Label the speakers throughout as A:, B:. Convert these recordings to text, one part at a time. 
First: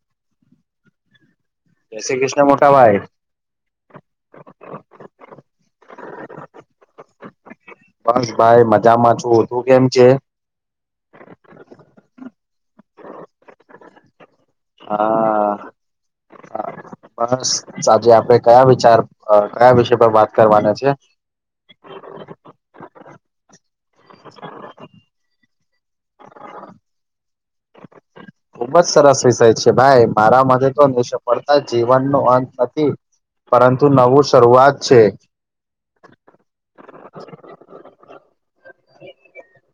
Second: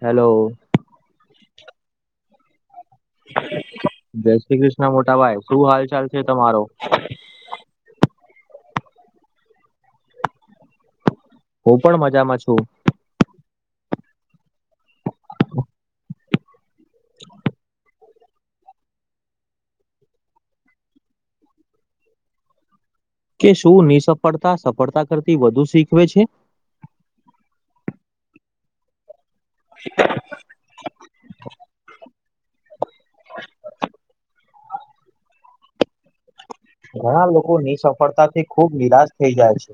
A: Hello.
B: જય શ્રી કૃષ્ણ મોટા ભાઈ.
A: જય શ્રી કૃષ્ણ મોટાભાઈ શું હાલ ચાલ છે તમારો.
B: બસ ભાઈ મજામાં છું તું કેમ છે.
A: હું પણ મજામાં છું.
B: હા બસ સાજે આપે કયા વિચાર કયા વિષય પર વાત કરવાના છે.
A: કે શું નિસફળતા સફળતા કરતી વધુ શીખવે છે
B: ખુબ જ સરસ વિષય છે ભાઈ મારા મગજ તો નિષ્ફળતા જીવન ન અંત નથી પરંતુ નવું શરૂઆત છે.
A: ઘણા લોકો ની સફળતા થી ખુબ નિરાશ થઇ જાય છે.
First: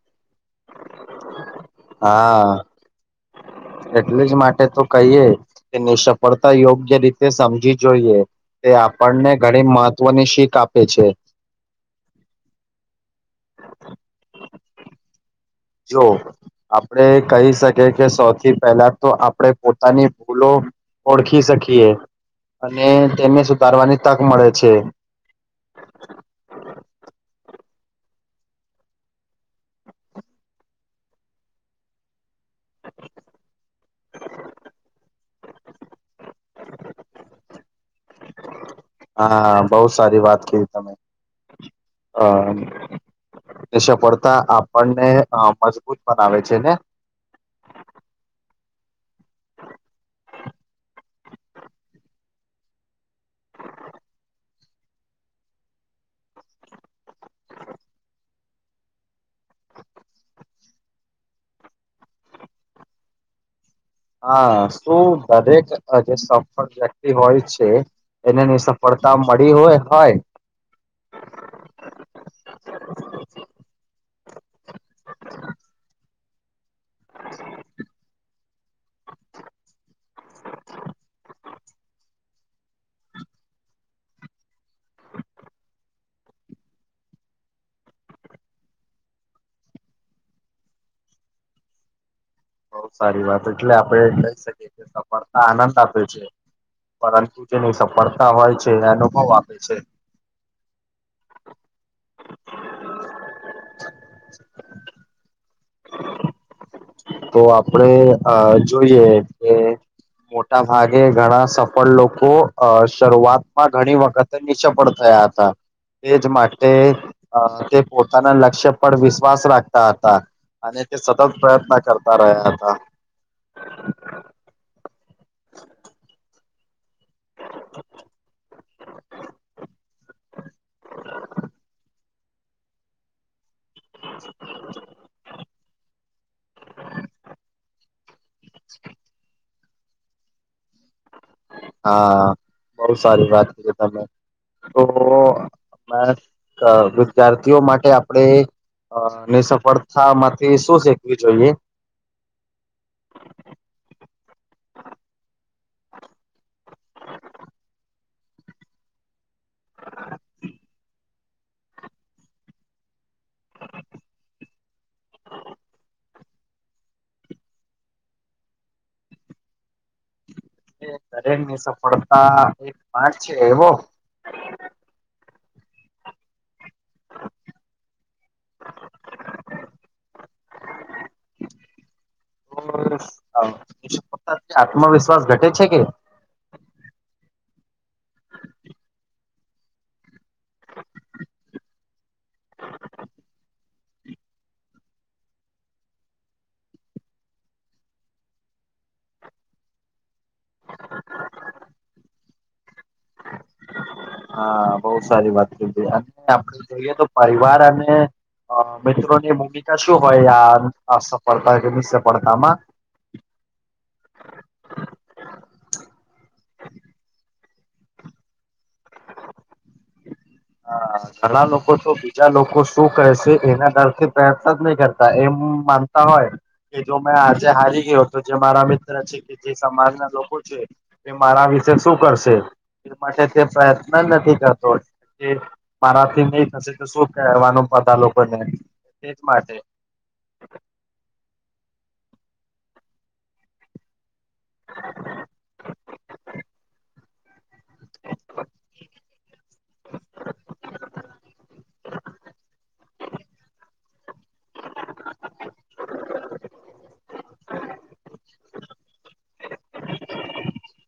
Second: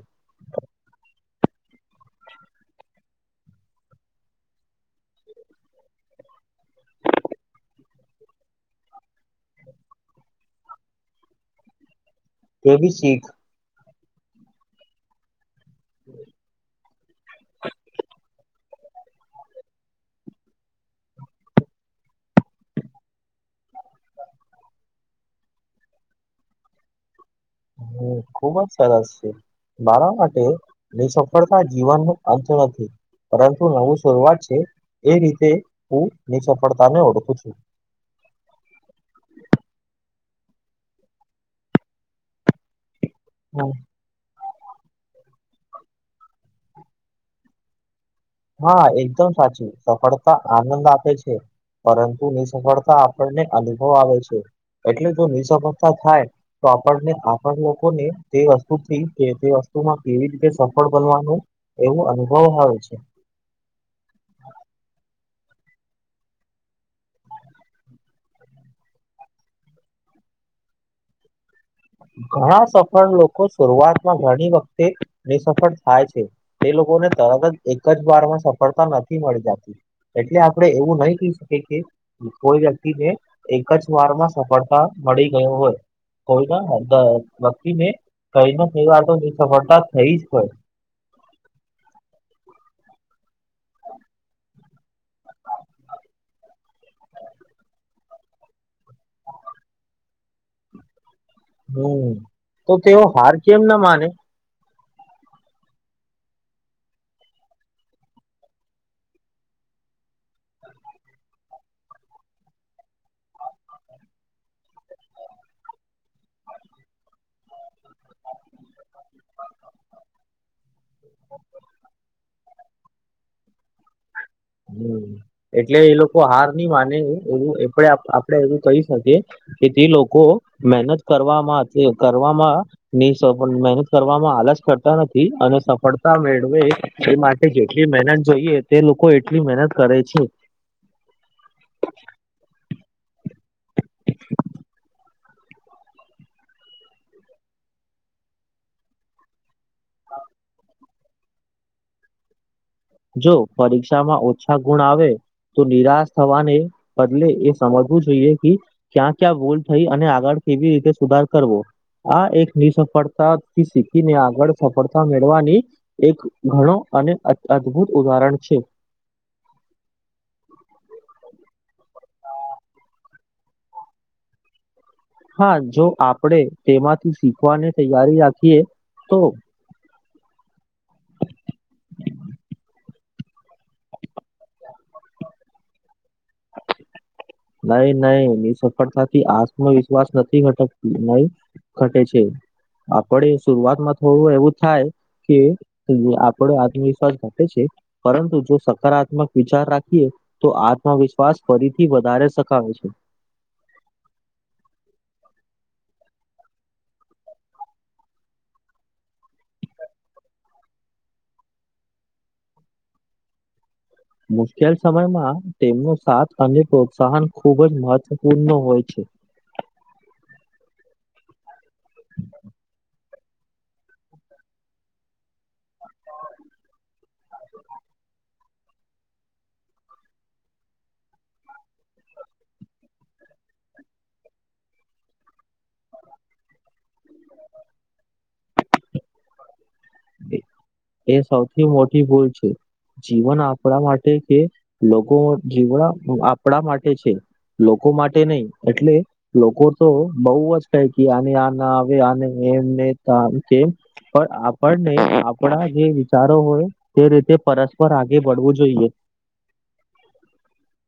B: હા એટલે જ માટે તો કહીએ નિસફળતા યોગ્ય રીતે સમજી જોઈએ. તે આપણને ઘણી મહત્વની શીખ આપે છે.
A: કેવી શીખ.
B: જો આપણે કહી શકી કે સૌથી પહેલા તો આપણે પોતાની ભૂલો ઓળખી શકીએ અને તેને સુધારવાની તક મળે છે.
A: હમ્મ, ખુબ જ સરસ છે. મારા માટે નિસફળતા જીવનનો અંત નથી. પરંતુ નવું શરૂઆત છે એ રીતે હું ની સફળતાને ઓળખું છું.
B: હા બહુ સારી વાત ક તમે અ તે સફળતા આપણને મજબૂત બનાવે છે ને
A: હા એકદમ સાચી સફળતા આનંદ આપે છે. પરંતુ નિસફળતા આપણને અનુભવ આવે છે એટલે જો નિસફળતા થાય તો આપણને આપણ લોકોને તે વસ્તુથી તે વસ્તુમાં કેવી રીતે સફળ બનવાનું એવું અનુભવ આવે છે.
B: હા શું દરેક જે સફળ વ્યક્તિ હોય છે. એનાની સફળતા મળી હોય હોય.
A: ઘણા સફળ લોકો શરૂઆતમાં ઘણી વખતે એ સફળ થાય છે. એ લોકોને તરત જ એક જ બાર માં સફળતા નથી મળ જતી. એટલે આપડે એવું નહી કહી શકીએ કે કોઈ વ્યક્તિ ને એક જ વારમાં સફળતા મળી ગયો હોય. વકી ને કઈને કઈ વાતો સફળતા થઈ જ હોય.
B: બહુ સારી વાત એટલે આપણે લઈ શકીએ કે સફળતા આનંદ આપે છે. પરંતુ જેની સફળતા હોય છે એ અનુભવ આપે છે.
A: હમ્મ તો તેઓ હાર કેમ ના માને?
B: તો આપણેે આ જોઈએ કે મોટા ભાગે ઘણા સફ પણ લોકો અ શરૂઆતમાં ઘણી વખતે નિષ્ફળ થયા હતા. તેજ માટે તે પોતાના લક્ષ્ય પર વિશ્વાસ રાખતા હતા. અને તે સતત પ્રયત્ન કરતા રહ્યા હતા.
A: હમ્મ એટલે એ લોકો હાર નહીં માને એવું આપડે એવું કહી શકીએ તેથી લોકો મહેનત કરવામાં કરવામાં નહી પણ મહેનત કરવામાં આલસ કરતા નથી અને સફળતા મેળવે એ માટે જેટલી મહેનત જોઈએ તે લોકો એટલી મહેનત કરે છે.
B: હા બહ સારી વાત કરીએ તમે તો વિદ્યાર્થીઓ માટે આપણેે વડથામાંથી શું શીખવી જોઈએ?
A: જો પરીક્ષામાં ઓછા ગુણ આવે તો નિરાશ થવાને બદલે એ સમજવું જોઈએ કે ક્યાં ક્યાં ભૂલ થઈ અને આગળ કેવી રીતે સુધાર કરવો? આ એક નિસફળતાથી શીખીને આગળ સફળતા મેળવાની એક ઘણો અને અદભુત ઉદાહરણ છે.
B: એરે ની સફળતા એક પાઠ છે એવો
A: હા જો આપણેે તેમાંથી શીખવાની તૈયારી રાખીએ તો
B: [unintelligible] આત્મવિશ્વાસ ઘટે છે કે
A: નહી નહી એની સફળતાથી આત્મવિશ્વાસ નથી ઘટકતી નહી. ઘટે છે, આપડે શરૂઆતમાં થોડું એવું થાય. કે આપડો આત્મવિશ્વાસ ઘટે છે. પરંતુ જો સકારાત્મક વિચાર રાખીએ તો આત્મવિશ્વાસ ફરીથી વધારે સખાવે છે.
B: હા બહુ સારી વાત કીધી અને આપડે જોઈએ તો પરિવાર અને અ મિત્રો ની ભૂમિકા શું હોય આ સફળતા કે નિ સફળતામાં?
A: મુશ્કેલ સમયમાં તેમનો સાથ અને પ્રોત્સાહન ખુબ જ મહત્વપૂર્ણ હોય છે.
B: હા ઘણા લોકો તો બીજા લોકો શું કહેશે એના ડરથી પ્રયત્ન જ નહી કરતા એમ માનતા હોય. કે જો મેં આજે હારી ગયો તો જે મારા મિત્ર છે કે જે સમાજના લોકો છે. કે મારા વિશે શું કરશે એ માટે તે પ્રયત્ન જ નથી કરતો. એ મારાથી નહી થશે તો શું કવાનું બધા લોકોને તેજ માટે.
A: એ સૌથી મોટી ભૂલ છે જીવન આપણા માટે કે લોકો જીવણ આપણા માટે છે લોકો માટે નહી એટલે લોકો તો બઉુ જ [unintelligible] આને આ ના આવે આ એમને કે પર આપ પણ નહી આપણા જે વિચારો હોય તે રીતે પરસ્પર આગે બળવું જોઈએ.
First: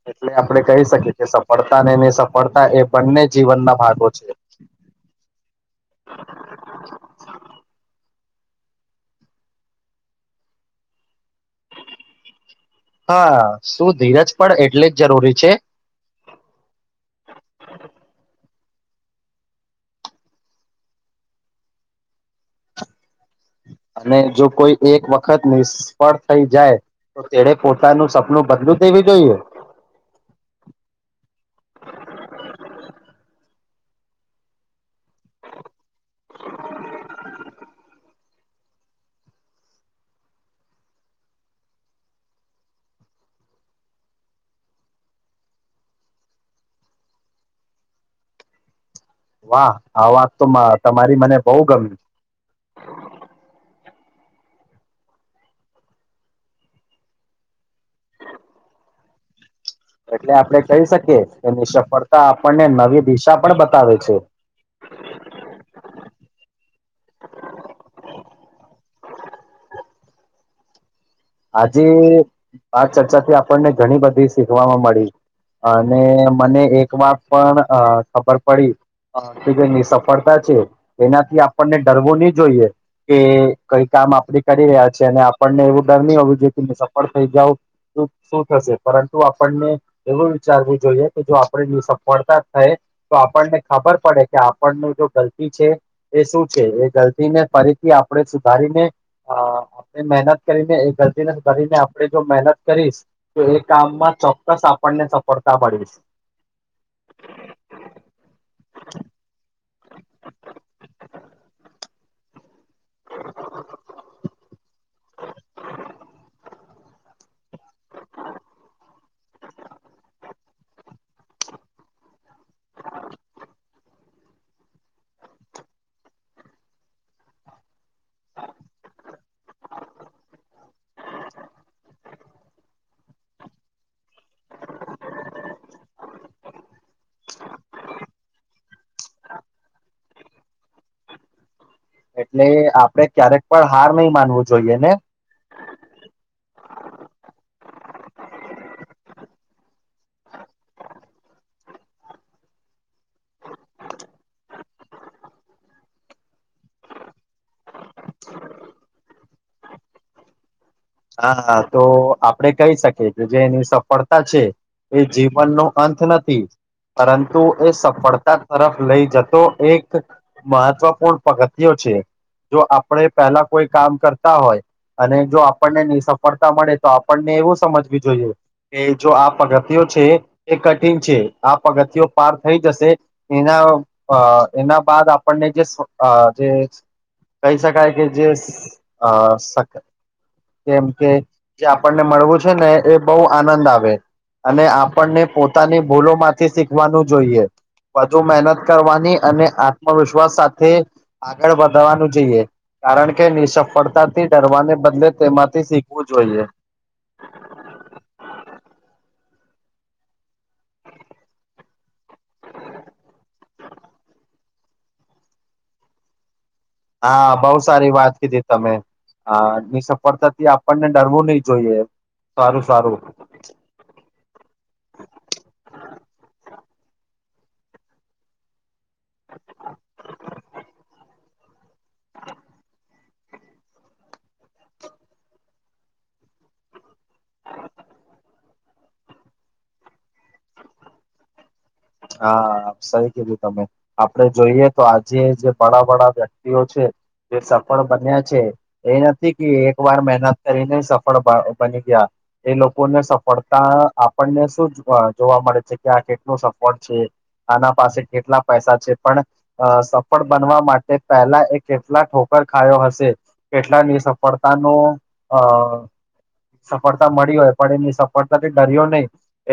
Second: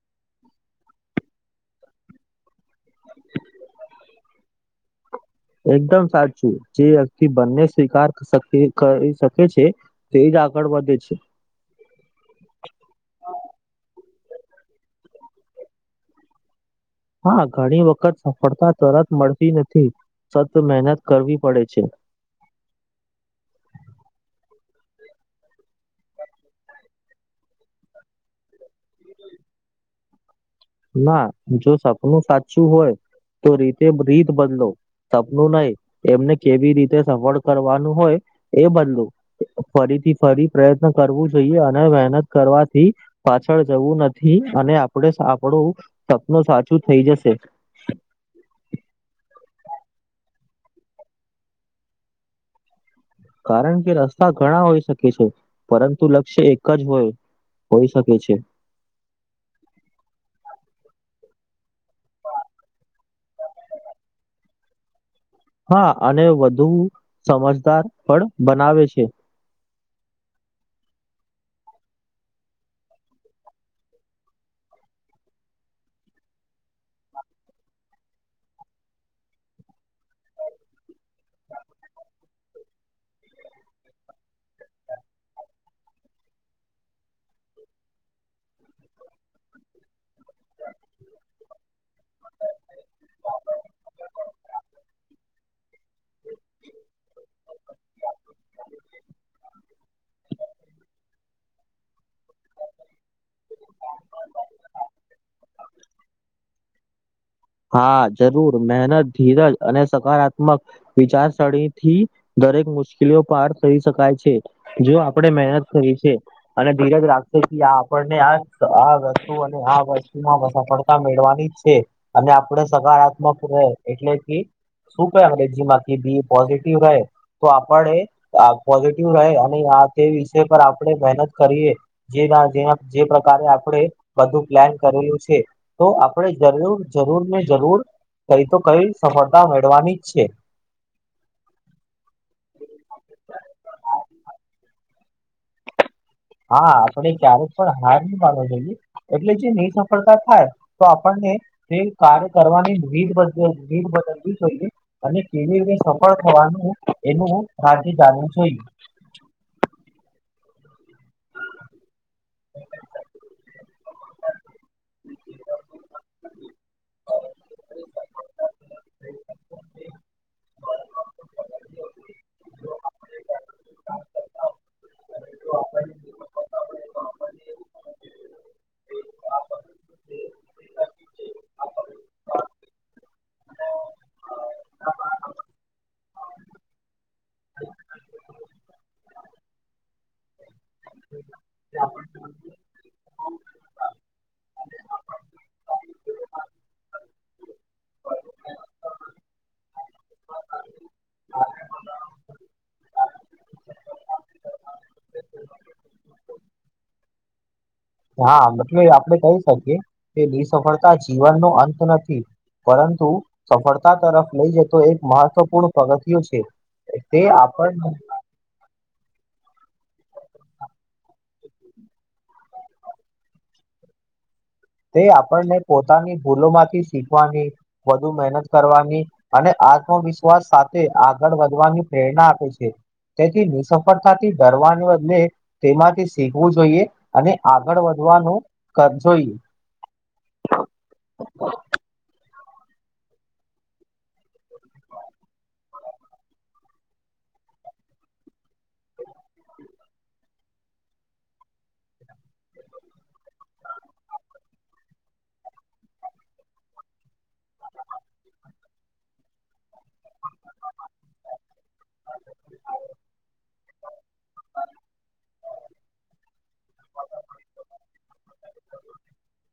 B: એટલે આપણે કહી શકીએ કે સફળતા અનેને નહી સફળતા એ બંને જીવન ના ભાગો છે
A: એકદમ સાચું જે વ્યક્તિ બંને સ્વીકાર કરી શકે છે તે જ આગળ વધે છે.
B: હા શું ધીરજ પણ એટલે જ જરૂરી છે?
A: હા ઘણી વખત સફળતા તરત મળતી નથી સતત મહેનત કરવી પડે છે.
B: અને જો કોઈ એક વખત નિષ્ફળ થઈ જાય તો તેણે પોતાનું સપનું બદલું દેવું જોઈએ?
A: ના જો સપનું સાચું હોય તો રીતે રીત બદલો. સપનું નહી એમને કેવી રીતે સફળ કરવાનું હોય એ બદલું. ફરીથી ફરી પ્રયત્ન કરવું જોઈએ અને મહેનત કરવાથી પાછળ જવું નથી અને આપણે આપણું સપનું સાચું થઈ જશે
B: વાહ આ વાત તો તમારી મને બહુ ગમ
A: કારણ કે રસ્તા ઘણા હોઈ શકે છે પરંતુ લક્ષ્ય એક જ હોય હોઈ શકે છે.
B: એટલે આપડણે કહી શકીએ કેની સફળતા આપણને નવી દિશા પણ બતાવે છે.
A: હા અને વધુ સમજદાર પણ બનાવે છે.
B: આજે આ ચર્ચા થી આપણને ઘણી બધી શીખવાવામાં મળી. અને મને એક વાર પણ ખબર પડી. હક ની સફળતા છે એનાથી આપણને ડરવો નહી જોઈએ કે કઈ કામ આપડ કરી રહ્યા છે અને આપણને એવું ડર નહી હોવું જો કે સફળ થઈ જાવ શું થશે પરંતુ આપણને એવું વિચારવું જોઈએ કે જો આપણેની સફળતા થઈ તો આપણને ખબર પડે કે આપણનું જો ગલતી છે એ શું છે એ ગલતી ને ફરીથી આપણે સુધારીને અ આપણે મહેનત કરીને એ ગતીને કરીરીને આપણે જો મહેનત કરીશ તો એ કામમાં ચોક્કસ આપણને સફળતા મળીશ
A: હા જરૂર મહેનત ધીરજ અને સકારાત્મક વિચારસરણી થી દરેક મુશ્કેલીઓ પાર થઈ શકાય છે. જો આપડે મહેનત કરી છે અને ધીરજ લાગશે કે આ આપણને આ આ વસ્તુ અને આ વસ્તુમાંસાફ મેળવાની છે અને આપણે સકારાત્મક રહે એટલેથી શું ક અંગ્રેજી માંથી બી પોઝિટિવ રહે તો આપડે આ પોઝિટિવ રહે અને આ તે વિષ પર આપણે મહેનત કરીએ જે જે પ્રકારે આપણે બધું પ્લાન કરેલું છે તો આપણેે જરૂર જરૂર ને જરૂર કઈ તો કઈ સફળતા મેળવાની જ છે
B: એટલે આપડે ક્યારેક પણ હાર નહિ માનવું જોઈએ ને
A: હા આપણે ક્યારેક પણ હાર પાડ છે. એટલે જે નિ સફળતા થાય તો આપણને તે કાર્ય કરવાની [unintelligible] બદલવી જોઈએ અને કેવી રીતે સફળ થવાનું એનું [unintelligible]
B: હા હા તો આપડે કઈ શકીએ કે જે એની સફળતા છે એ જીવન નો અંત નથી પરંતુ એ સફળતા તરફ લઈ જતો એક મહત્વપૂર્ણ પગથિયો છે જો આપણે પેલા કોઈ કામ કરતા હોય અને જો આ આપણને ની સફળતા મળે તો આપણને એવું સમજવી જોઈએ કે જો આ પગથિયો છે એ કઠિન છે આ પગથિયો પાર થઈ જશે. એના અ એના બાદ આપણને જે સફ જે કહી શકાય કે જે શક અ શક જેમ કે જે આપણને મળવું છે ને એ બો આનંદ આવે. અને આપણને પોતાની ભૂલોમાંથી શીખવાનું જોઈએ. વધુ મહેનત કરવાની અને આત્મવિશ્વાસ સાથે આગળ વધવાનું જોઈએ કારણ કે નિસફળતાથી ડરવાને બદલે તેમાંથી શીખવું જોઈએ.
A: હા મતલબ આપડે કહી શકીએ કે નિસફળતા જીવનનો અંત નથી. પરંતુ સફળતા તરફ લઈ જતો એક મહત્વપૂર્ણ પગથિયો છે. તે
B: હા બોઉ
A: આપણને
B: સારી વાત કીધી. તમે અ નિસફળતાથી આપણને ડરવું નઈ જોઈએ. સારું સારું.
A: તે આપણને પોતાની ભૂલો માંથી શીખવાની વધુ મહેનત કરવા ની અને આત્મવિશ્વાસ સાથે આગળ વધવાની પ્રેરણા આપે છે. તેથી નિસફળતાથી ડરવાને બદલે તેમાંથી શીખવું જોઈએ અને આગળ વધવાનું. [unintelligible]
B: હા સહી કીધું તમે. આપડે જોઈએ તો આજે જે બડા બડા વ્યક્તિઓ છે જે સફળ બન્યા છે. એ નથી કે એક વાર મહેનત કરીને સફળ બની ગ્યા. એ લોકોને સફળતા આપણને શું જોવા મળે છે કે આ કેટલું સફ કોણ છે આના પાસે કેટલા પૈસા છે પણ અ સફળ બનવા માટે પહેલા એ કેટલા ઠોકર ખાયો હશે. કેટલાની સફળતાનો અ સફળતા મળી હોય પણ એની નિસફળતાથી ડર્યો નઈ.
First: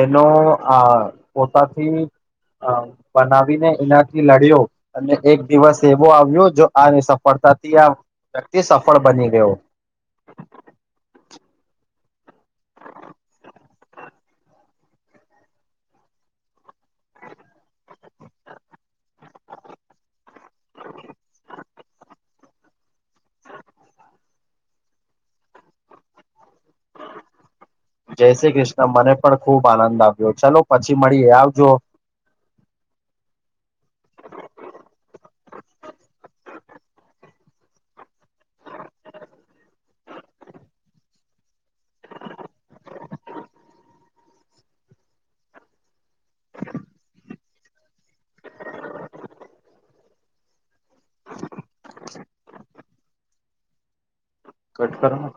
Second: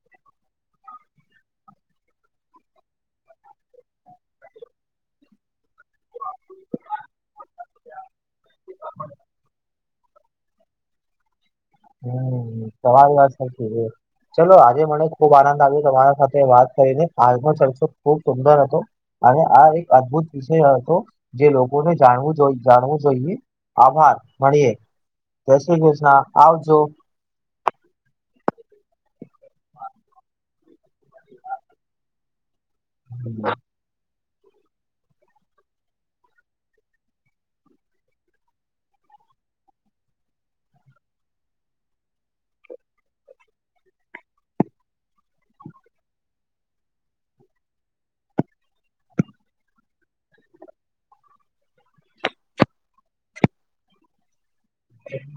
B: એનો આ પોતાથી. અ બનાવીને એનાથી લડ્યો. અને એક દિવસ એવો આવ્યો જો આ નિસફળતાથી આ વ્યક્તિ સફળ બની ગ્યો.
A: હમ્મ તમારી વાત સાચી છે. ચલો આજે મને ખુબ આનંદ આવ્યો તમારા સાથે વાત કરીને આજનો ચરચો ખુબ સુંદર હતો. અને આ એક અદભુત વિષય હતો જે લોકોને જાણવું જોઈએ. જાણવું જોઈએ આભાર મળીએ જય શ્રી કૃષ્ણ આવજો.
B: જય શ્રી કૃષ્ણ મને પણ ખુબ આનંદ આવ્યો ચાલો પછી મળીએ આવજો.
A: [inaudible]
B: કટ કરોને.